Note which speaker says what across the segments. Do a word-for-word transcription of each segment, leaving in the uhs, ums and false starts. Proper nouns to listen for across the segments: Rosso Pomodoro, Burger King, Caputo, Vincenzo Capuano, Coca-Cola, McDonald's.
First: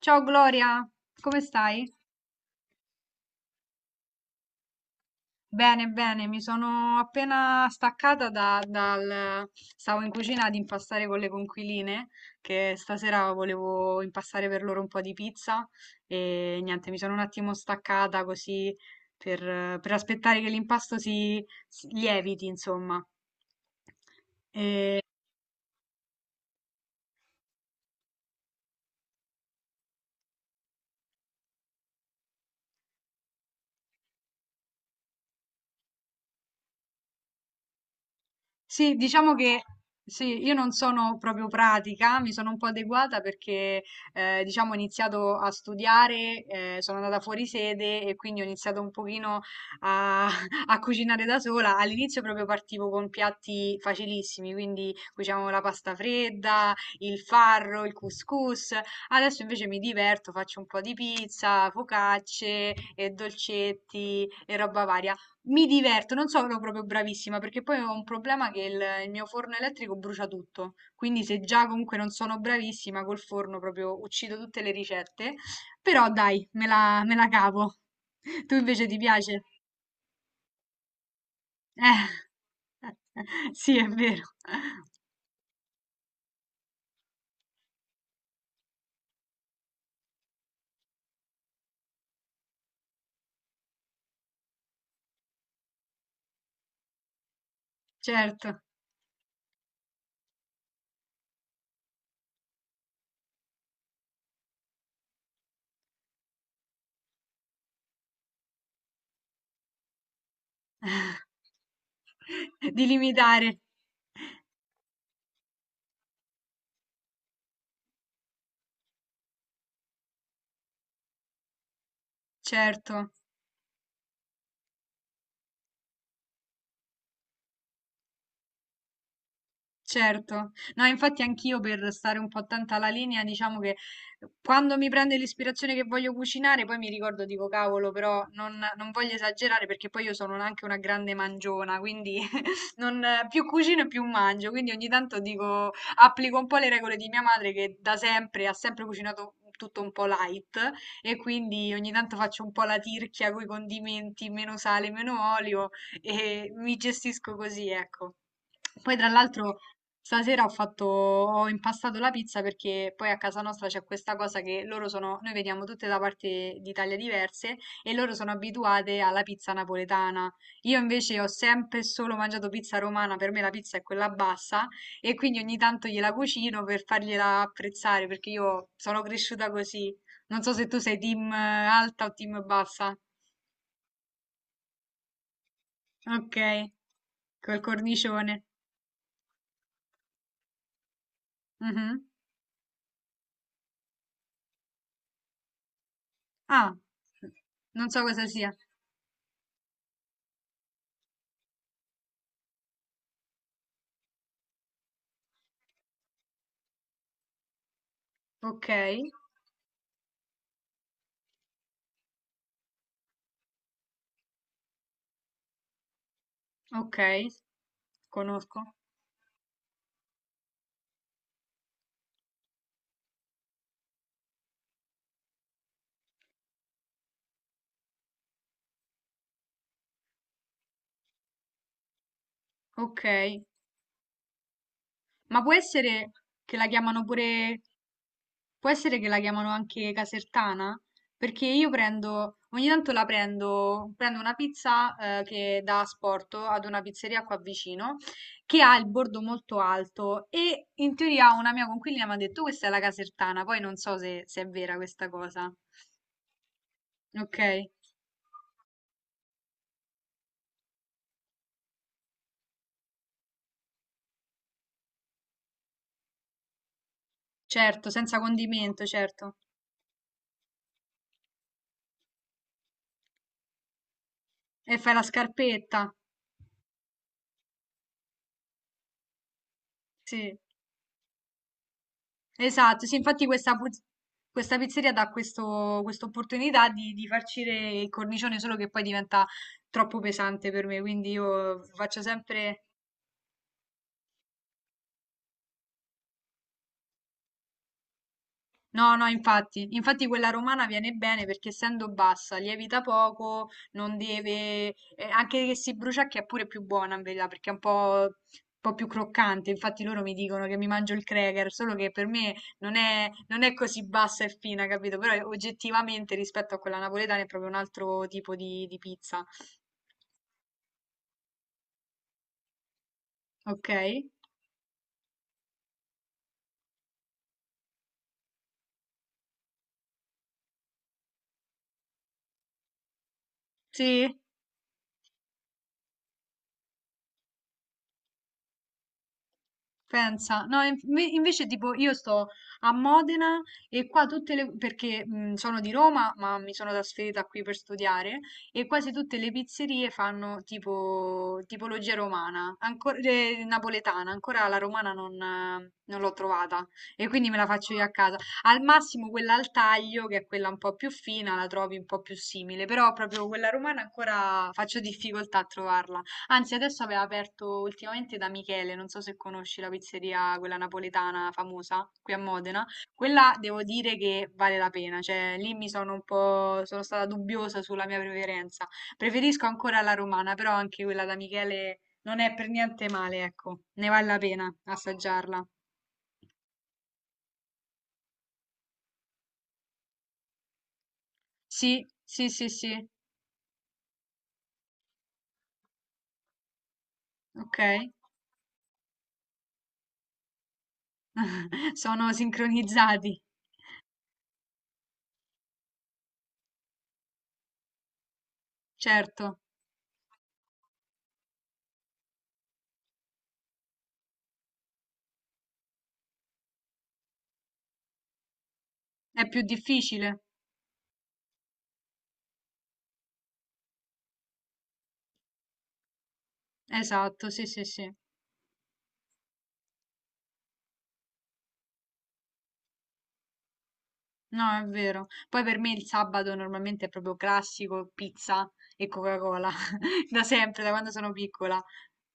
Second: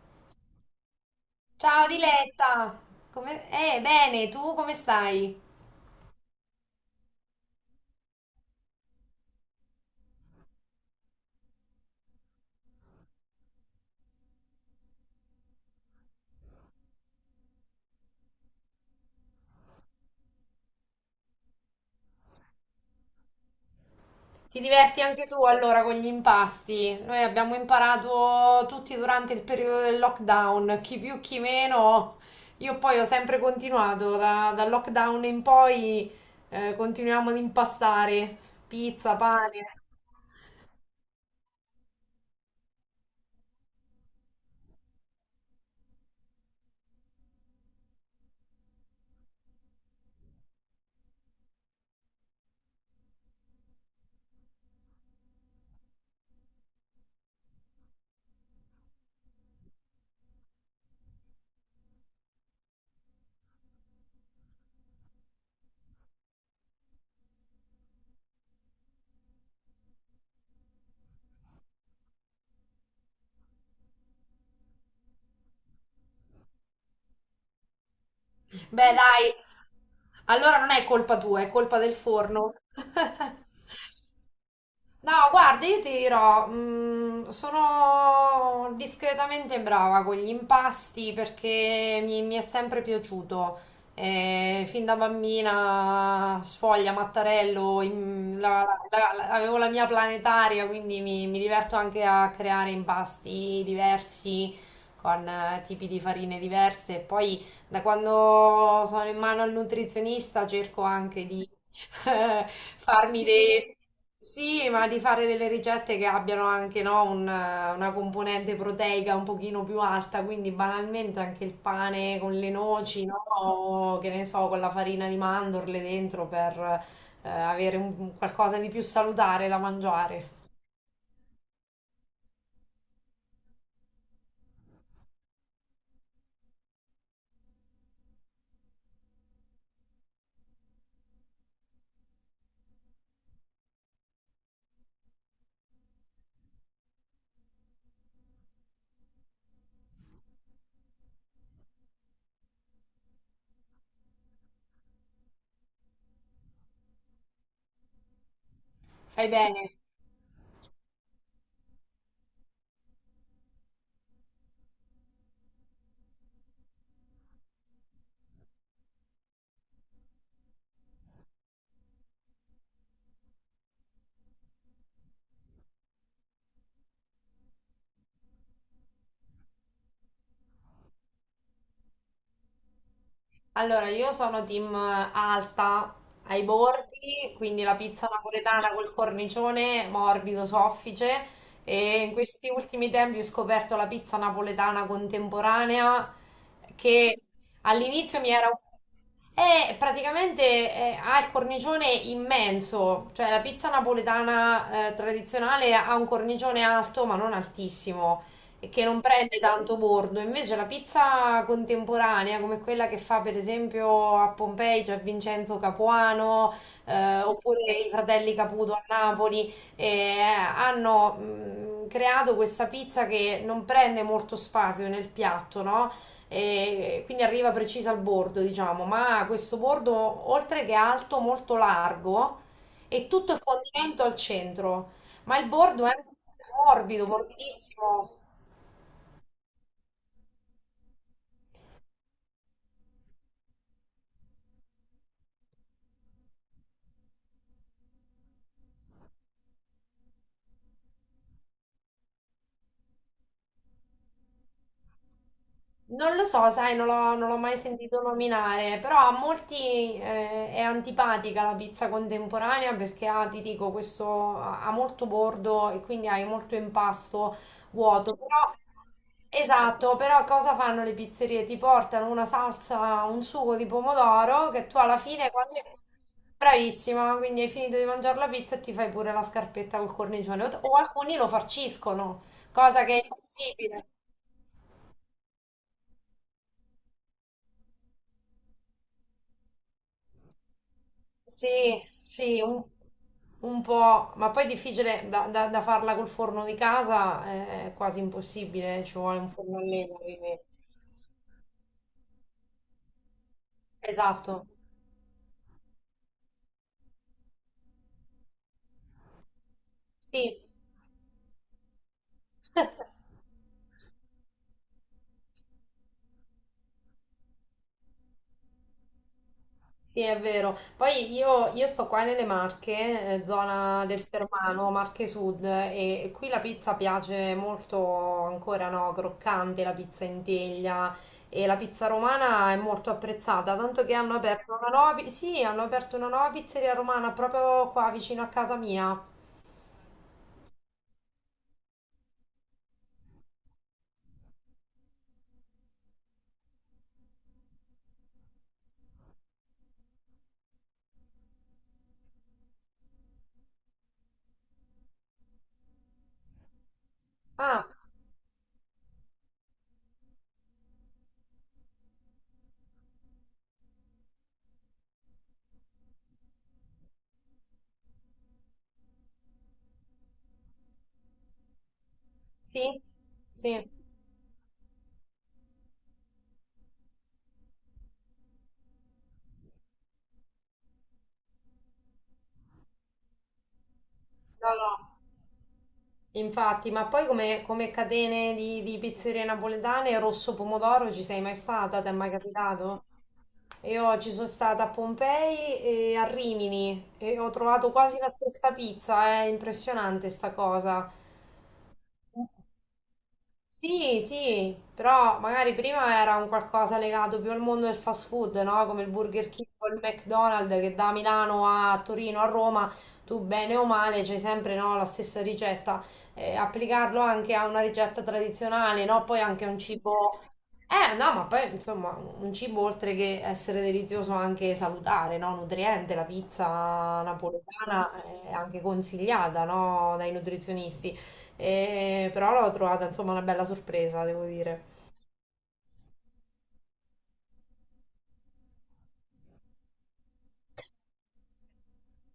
Speaker 1: Ciao Gloria, come
Speaker 2: Ciao
Speaker 1: stai?
Speaker 2: Diletta, come... Eh, bene, tu come stai?
Speaker 1: Bene, bene, mi sono appena staccata da- dal... Stavo in cucina ad impastare con le conquiline, che stasera volevo impastare per loro un po' di pizza e niente, mi sono un attimo staccata così per, per aspettare che l'impasto si, si lieviti, insomma.
Speaker 2: Ti
Speaker 1: E
Speaker 2: diverti anche tu allora con gli impasti? Noi abbiamo imparato tutti durante il periodo del lockdown, chi più chi meno. Io poi ho sempre continuato, da- dal lockdown in poi, eh, continuiamo ad impastare
Speaker 1: Sì,
Speaker 2: pizza,
Speaker 1: diciamo
Speaker 2: pane.
Speaker 1: che sì, io non sono proprio pratica, mi sono un po' adeguata perché eh, diciamo ho iniziato a studiare, eh, sono andata fuori sede e quindi ho iniziato un pochino a, a cucinare da sola. All'inizio proprio partivo con piatti facilissimi, quindi cucinavo la pasta fredda, il farro, il couscous. Adesso invece mi diverto, faccio un po' di pizza, focacce e dolcetti e roba varia. Mi diverto, non sono proprio bravissima perché poi ho un problema che il, il mio forno elettrico brucia tutto, quindi se già comunque non sono bravissima col forno proprio uccido tutte le ricette, però dai, me la, me la cavo. Tu invece
Speaker 2: Beh,
Speaker 1: ti
Speaker 2: dai,
Speaker 1: piace?
Speaker 2: allora non è colpa tua, è colpa del
Speaker 1: Eh,
Speaker 2: forno.
Speaker 1: sì, è vero,
Speaker 2: No, guarda, io ti dirò, mm, sono discretamente brava con gli impasti perché mi, mi è sempre piaciuto. Eh, fin da bambina, sfoglia, mattarello, in-
Speaker 1: certo,
Speaker 2: la- la- la- avevo la mia planetaria, quindi mi, mi diverto anche a creare impasti diversi con eh, tipi di farine diverse. E poi da quando sono in mano al nutrizionista cerco anche di eh,
Speaker 1: di
Speaker 2: farmi
Speaker 1: limitare,
Speaker 2: dei... Sì, ma di fare delle ricette che abbiano anche, no, un, eh, una componente proteica un pochino più alta, quindi banalmente anche il pane con le noci,
Speaker 1: certo.
Speaker 2: no? O, che ne so, con la farina di mandorle dentro per eh, avere un- qualcosa di più salutare da mangiare.
Speaker 1: Certo. No, infatti anch'io per stare un po' attenta alla linea, diciamo che quando mi prende l'ispirazione che voglio cucinare, poi mi ricordo, dico, cavolo, però non, non voglio esagerare perché poi io sono anche una grande mangiona, quindi non, più cucino e più mangio, quindi ogni tanto dico, applico un po' le regole di mia madre che da sempre ha sempre cucinato tutto un po' light e quindi ogni tanto faccio un po' la tirchia con i condimenti, meno sale, meno olio e mi gestisco così, ecco. Poi tra
Speaker 2: Fai
Speaker 1: l'altro
Speaker 2: bene.
Speaker 1: stasera ho fatto, ho impastato la pizza perché poi a casa nostra c'è questa cosa che loro sono, noi veniamo tutte da parti d'Italia diverse e loro sono abituate alla pizza napoletana. Io invece ho sempre e solo mangiato pizza romana, per me la pizza è quella bassa e quindi ogni tanto gliela cucino per fargliela apprezzare perché io sono cresciuta così. Non so se tu sei team eh, alta o team bassa.
Speaker 2: Allora, io sono team alta
Speaker 1: Ok,
Speaker 2: ai bordi,
Speaker 1: col
Speaker 2: quindi la pizza
Speaker 1: cornicione.
Speaker 2: napoletana col cornicione morbido, soffice, e
Speaker 1: Mhm.
Speaker 2: in questi ultimi tempi ho scoperto la pizza napoletana contemporanea
Speaker 1: Ah,
Speaker 2: che
Speaker 1: non so
Speaker 2: all'inizio
Speaker 1: cosa
Speaker 2: mi era...
Speaker 1: sia.
Speaker 2: È praticamente, eh, ha il cornicione immenso, cioè la pizza napoletana, eh, tradizionale, ha un cornicione alto ma non altissimo e che non
Speaker 1: Okay,
Speaker 2: prende tanto bordo. Invece la pizza contemporanea, come quella che fa per esempio a Pompei, c'è Vincenzo Capuano, eh,
Speaker 1: okay,
Speaker 2: oppure i fratelli Caputo
Speaker 1: conosco.
Speaker 2: a Napoli, eh, hanno mh, creato questa pizza che non prende molto spazio nel piatto, no? E quindi arriva precisa al bordo, diciamo, ma questo bordo, oltre che alto, molto largo, e tutto il
Speaker 1: Okay,
Speaker 2: condimento al centro, ma
Speaker 1: ma
Speaker 2: il
Speaker 1: può
Speaker 2: bordo è
Speaker 1: essere che la chiamano
Speaker 2: morbido,
Speaker 1: pure,
Speaker 2: morbidissimo.
Speaker 1: può essere che la chiamano anche casertana? Perché io prendo, ogni tanto la prendo, prendo, una pizza eh, che da asporto ad una pizzeria qua vicino che ha il bordo molto alto e in teoria una mia coinquilina mi ha detto questa è la casertana, poi non so se se è vera questa cosa.
Speaker 2: Non lo so, sai, non l'ho non
Speaker 1: Ok,
Speaker 2: l'ho mai sentito nominare, però a molti eh, è antipatica la pizza contemporanea perché ha, ti dico, questo ha ha molto bordo e quindi hai molto impasto
Speaker 1: certo,
Speaker 2: vuoto.
Speaker 1: senza
Speaker 2: Però,
Speaker 1: condimento, certo.
Speaker 2: esatto, però cosa fanno le pizzerie? Ti portano una salsa, un sugo di pomodoro che
Speaker 1: E
Speaker 2: tu
Speaker 1: fai
Speaker 2: alla
Speaker 1: la
Speaker 2: fine, quando è
Speaker 1: scarpetta.
Speaker 2: bravissima, quindi hai finito di mangiare la pizza e ti fai pure la scarpetta col
Speaker 1: Sì,
Speaker 2: cornicione. O o alcuni lo farciscono, cosa
Speaker 1: esatto. Sì,
Speaker 2: che è
Speaker 1: infatti questa, puz-
Speaker 2: impossibile.
Speaker 1: questa pizzeria dà questo, questa opportunità di, di farcire il cornicione, solo che poi diventa troppo pesante per me, quindi
Speaker 2: Sì,
Speaker 1: io faccio
Speaker 2: sì,
Speaker 1: sempre.
Speaker 2: un, un po', ma poi è difficile da, da- da farla col forno di casa, eh, è quasi impossibile, eh,
Speaker 1: No,
Speaker 2: ci
Speaker 1: no,
Speaker 2: vuole un forno a
Speaker 1: infatti,
Speaker 2: legna,
Speaker 1: infatti quella
Speaker 2: quindi-
Speaker 1: romana viene bene perché essendo bassa, lievita poco, non
Speaker 2: Esatto,
Speaker 1: deve, eh, anche che si brucia che è pure più buona in verità perché è un po', un po' più croccante, infatti loro mi
Speaker 2: sì.
Speaker 1: dicono che mi mangio il cracker, solo che per me non è, non è così bassa e fina, capito? Però eh, oggettivamente rispetto a quella napoletana è proprio un altro tipo di, di pizza,
Speaker 2: Sì, è vero. Poi io, io sto qua nelle Marche, eh,
Speaker 1: ok?
Speaker 2: zona del Fermano, Marche Sud, e qui la pizza piace molto ancora, no? Croccante, la pizza in teglia e la pizza romana è molto apprezzata, tanto che hanno
Speaker 1: Sì?
Speaker 2: aperto una nuova, pi- sì, hanno aperto una nuova pizzeria romana proprio qua vicino a casa mia.
Speaker 1: Pensa, no, inf- me- invece tipo io sto a Modena e qua tutte le, perché mh, sono di Roma, ma mi sono trasferita qui per studiare e quasi tutte le pizzerie fanno tipo tipologia romana, ancora eh, napoletana, ancora la romana non, eh, non l'ho trovata e quindi me la
Speaker 2: Ah,
Speaker 1: faccio io a casa. Al massimo quella al taglio, che è quella un po' più fina, la trovi un po' più simile, però proprio quella romana ancora faccio difficoltà a trovarla. Anzi, adesso aveva aperto ultimamente da Michele, non so se conosci la pizzeria, quella napoletana famosa qui a Modena.
Speaker 2: sì?
Speaker 1: Quella devo
Speaker 2: Sì.
Speaker 1: dire che vale la pena, cioè lì mi sono un po', sono stata dubbiosa sulla mia preferenza. Preferisco ancora la romana, però anche quella da Michele non è per niente male, ecco, ne vale la
Speaker 2: No,
Speaker 1: pena
Speaker 2: no.
Speaker 1: assaggiarla.
Speaker 2: Infatti, ma poi come, come catene di, di pizzerie napoletane, Rosso Pomodoro ci sei mai stata?
Speaker 1: Sì,
Speaker 2: Ti è mai
Speaker 1: sì, sì, sì,
Speaker 2: capitato? Io ci sono stata a Pompei e a Rimini e ho
Speaker 1: ok.
Speaker 2: trovato quasi la stessa pizza, è impressionante sta cosa.
Speaker 1: Sono sincronizzati,
Speaker 2: Sì, sì, però magari prima era un qualcosa legato più al mondo del fast food, no? Come il Burger
Speaker 1: certo,
Speaker 2: King o il McDonald's, che da Milano a Torino a Roma, tu bene o male c'hai sempre, no, la stessa ricetta. Eh, applicarlo anche a una ricetta tradizionale, no? Poi
Speaker 1: è più
Speaker 2: anche a un cibo...
Speaker 1: difficile.
Speaker 2: Eh, no, ma poi insomma, un cibo oltre che essere delizioso anche salutare, no? Nutriente, la pizza
Speaker 1: Esatto, sì, sì, sì.
Speaker 2: napoletana è anche consigliata, no? Dai nutrizionisti. E- però l'ho trovata insomma una bella sorpresa, devo
Speaker 1: No, è
Speaker 2: dire.
Speaker 1: vero. Poi per me il sabato normalmente è proprio classico, pizza e Coca-Cola, da sempre, da quando sono piccola.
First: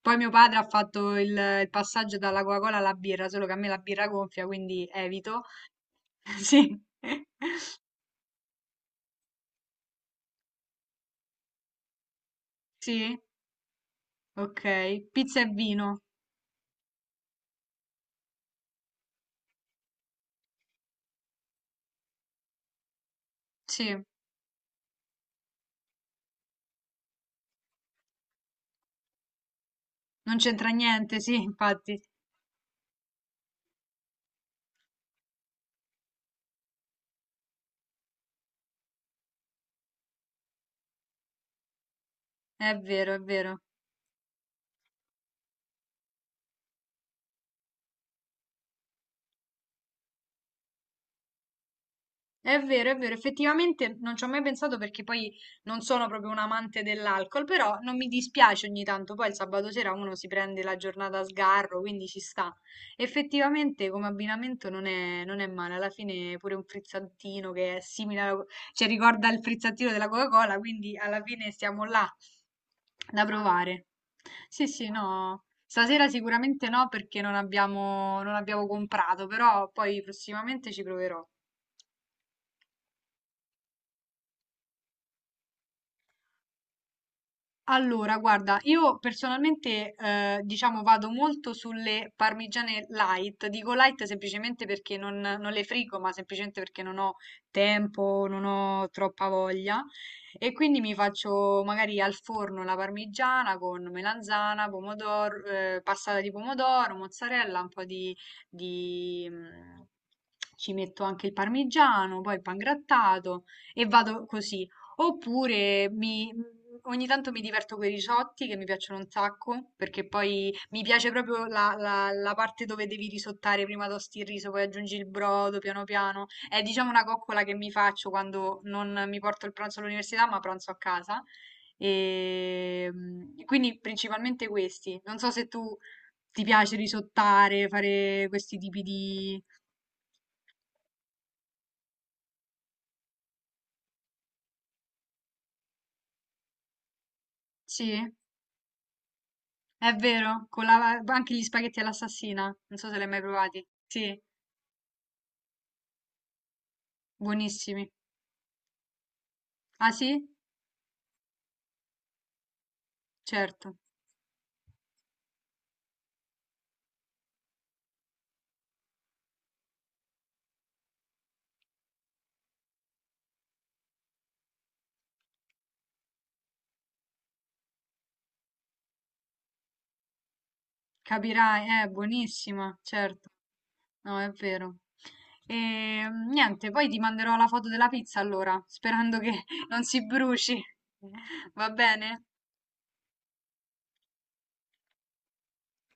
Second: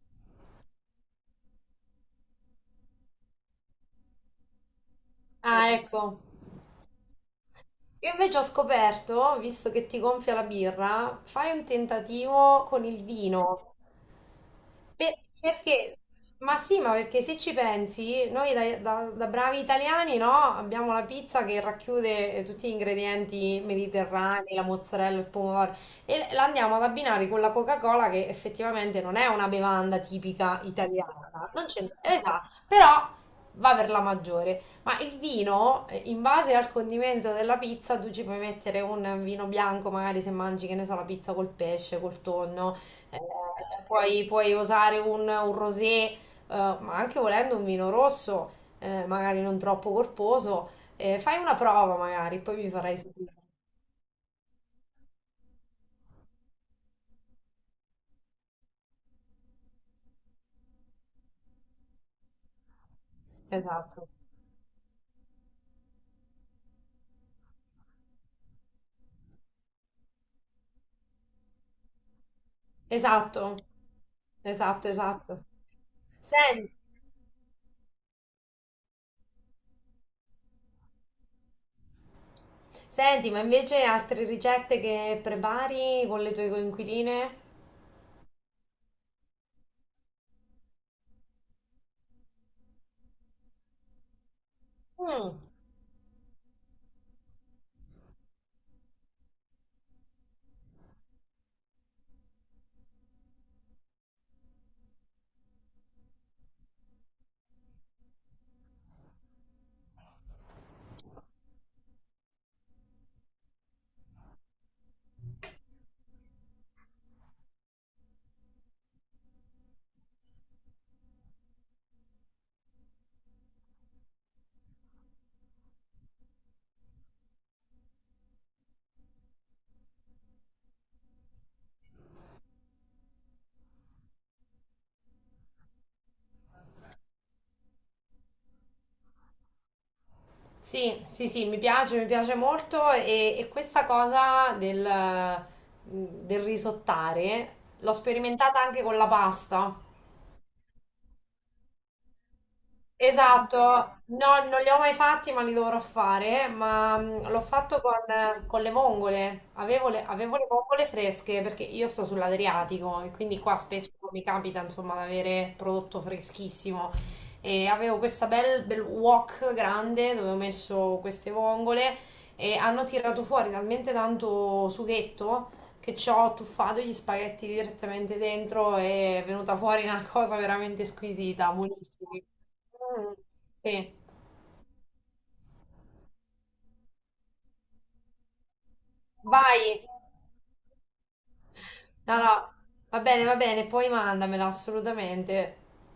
Speaker 1: Poi mio padre ha fatto il, il passaggio dalla Coca-Cola alla birra, solo che a me la birra gonfia, quindi evito.
Speaker 2: Ah, ecco.
Speaker 1: Sì,
Speaker 2: Io invece ho scoperto, visto che ti gonfia la birra, fai un tentativo con il
Speaker 1: sì,
Speaker 2: vino.
Speaker 1: ok.
Speaker 2: Per-
Speaker 1: Pizza e
Speaker 2: perché?
Speaker 1: vino,
Speaker 2: Ma sì, ma perché se ci pensi, noi da, da- da bravi italiani, no? Abbiamo la pizza che racchiude eh, tutti gli ingredienti
Speaker 1: sì.
Speaker 2: mediterranei, la mozzarella, il pomodoro, e la andiamo ad abbinare con la Coca-Cola, che effettivamente non è una bevanda
Speaker 1: Non
Speaker 2: tipica
Speaker 1: c'entra niente, sì,
Speaker 2: italiana. Non c'entra,
Speaker 1: infatti.
Speaker 2: esatto, però va per la maggiore. Ma il vino, eh, in base al condimento della pizza, tu ci puoi mettere un vino bianco, magari se mangi, che ne so, la pizza col pesce, col tonno.
Speaker 1: È vero,
Speaker 2: Eh,
Speaker 1: è vero.
Speaker 2: puoi, puoi usare un, un rosé, eh, ma anche volendo un vino rosso, eh, magari non troppo corposo. Eh, fai una prova magari, poi
Speaker 1: È
Speaker 2: mi
Speaker 1: vero, è
Speaker 2: farai
Speaker 1: vero,
Speaker 2: sapere.
Speaker 1: effettivamente non ci ho mai pensato perché poi non sono proprio un amante dell'alcol, però non mi dispiace ogni tanto, poi il sabato sera uno si prende la giornata a sgarro, quindi ci sta. Effettivamente come
Speaker 2: Esatto,
Speaker 1: abbinamento non è, non è male, alla fine pure un frizzantino che è simile alla, co- cioè ricorda il frizzantino della Coca-Cola, quindi alla fine siamo là da
Speaker 2: esatto,
Speaker 1: provare. Sì,
Speaker 2: esatto,
Speaker 1: sì, no.
Speaker 2: esatto.
Speaker 1: Stasera sicuramente
Speaker 2: Sen-
Speaker 1: no perché non abbiamo, non abbiamo comprato, però poi prossimamente ci proverò.
Speaker 2: Senti, ma invece altre ricette che prepari con le tue coinquiline?
Speaker 1: Allora, guarda, io personalmente, eh, diciamo, vado molto sulle parmigiane light. Dico light semplicemente perché non,
Speaker 2: Mm.
Speaker 1: non le frigo, ma semplicemente perché non ho tempo, non ho troppa voglia. E quindi mi faccio magari al forno la parmigiana con melanzana, pomodoro, eh, passata di pomodoro, mozzarella, un po' di, di, mm, Ci metto anche il parmigiano, poi il pangrattato e vado così. Oppure mi- mhmm, ogni tanto mi diverto con i risotti che mi piacciono un sacco, perché poi mi piace proprio la, la- la parte dove devi risottare, prima tosti il riso, poi aggiungi il brodo piano piano. È diciamo una coccola che mi faccio quando non mi porto il pranzo all'università, ma pranzo a casa. E mm, quindi principalmente questi. Non so se tu ti piace risottare, fare questi tipi di.
Speaker 2: Sì, sì, sì, mi piace, mi piace molto e, e questa cosa del, mm, del risottare l'ho
Speaker 1: Sì?
Speaker 2: sperimentata anche con la pasta.
Speaker 1: È vero, con la anche gli spaghetti all'assassina, non so se li hai mai
Speaker 2: Esatto,
Speaker 1: provati. Sì,
Speaker 2: no, non li ho mai fatti, ma li dovrò fare. Ma mh, l'ho fatto
Speaker 1: buonissimi.
Speaker 2: con, con le vongole. Avevo
Speaker 1: Ah
Speaker 2: le,
Speaker 1: sì?
Speaker 2: avevo le vongole fresche perché io sto sull'Adriatico e quindi qua
Speaker 1: Certo.
Speaker 2: spesso mi capita, insomma, di avere prodotto freschissimo. E avevo questa bel, bel wok grande dove ho messo queste vongole, e hanno tirato fuori talmente tanto sughetto che ci ho tuffato gli spaghetti direttamente dentro e è venuta fuori una cosa veramente squisita,
Speaker 1: Capirai, è
Speaker 2: buonissima.
Speaker 1: buonissima,
Speaker 2: Mm,
Speaker 1: certo.
Speaker 2: sì,
Speaker 1: No, è vero. E mm, niente, poi ti manderò la foto della pizza allora, sperando che
Speaker 2: vai.
Speaker 1: non si bruci. Va
Speaker 2: No,
Speaker 1: bene?
Speaker 2: no, va bene, va bene, poi mandamela assolutamente.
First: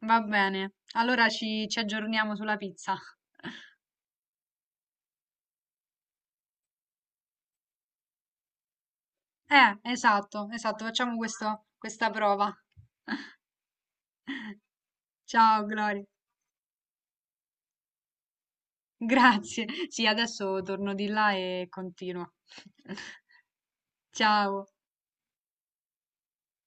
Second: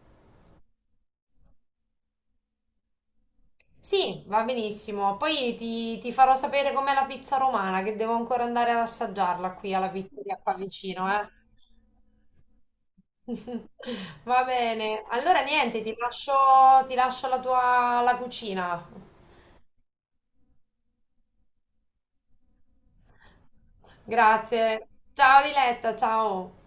Speaker 1: Va bene. Allora ci, ci aggiorniamo sulla pizza.
Speaker 2: Sì, va benissimo. Poi ti, ti farò sapere com'è la pizza romana, che devo ancora andare ad assaggiarla qui
Speaker 1: Eh,
Speaker 2: alla pizzeria
Speaker 1: esatto,
Speaker 2: qua
Speaker 1: esatto,
Speaker 2: vicino,
Speaker 1: facciamo
Speaker 2: eh.
Speaker 1: questo- questa prova.
Speaker 2: Va bene. Allora
Speaker 1: Ciao,
Speaker 2: niente, ti
Speaker 1: Gloria.
Speaker 2: lascio, ti lascio la tua la cucina.
Speaker 1: Grazie. Sì, adesso torno di là e continuo. Ciao.
Speaker 2: Grazie. Ciao Diletta, ciao.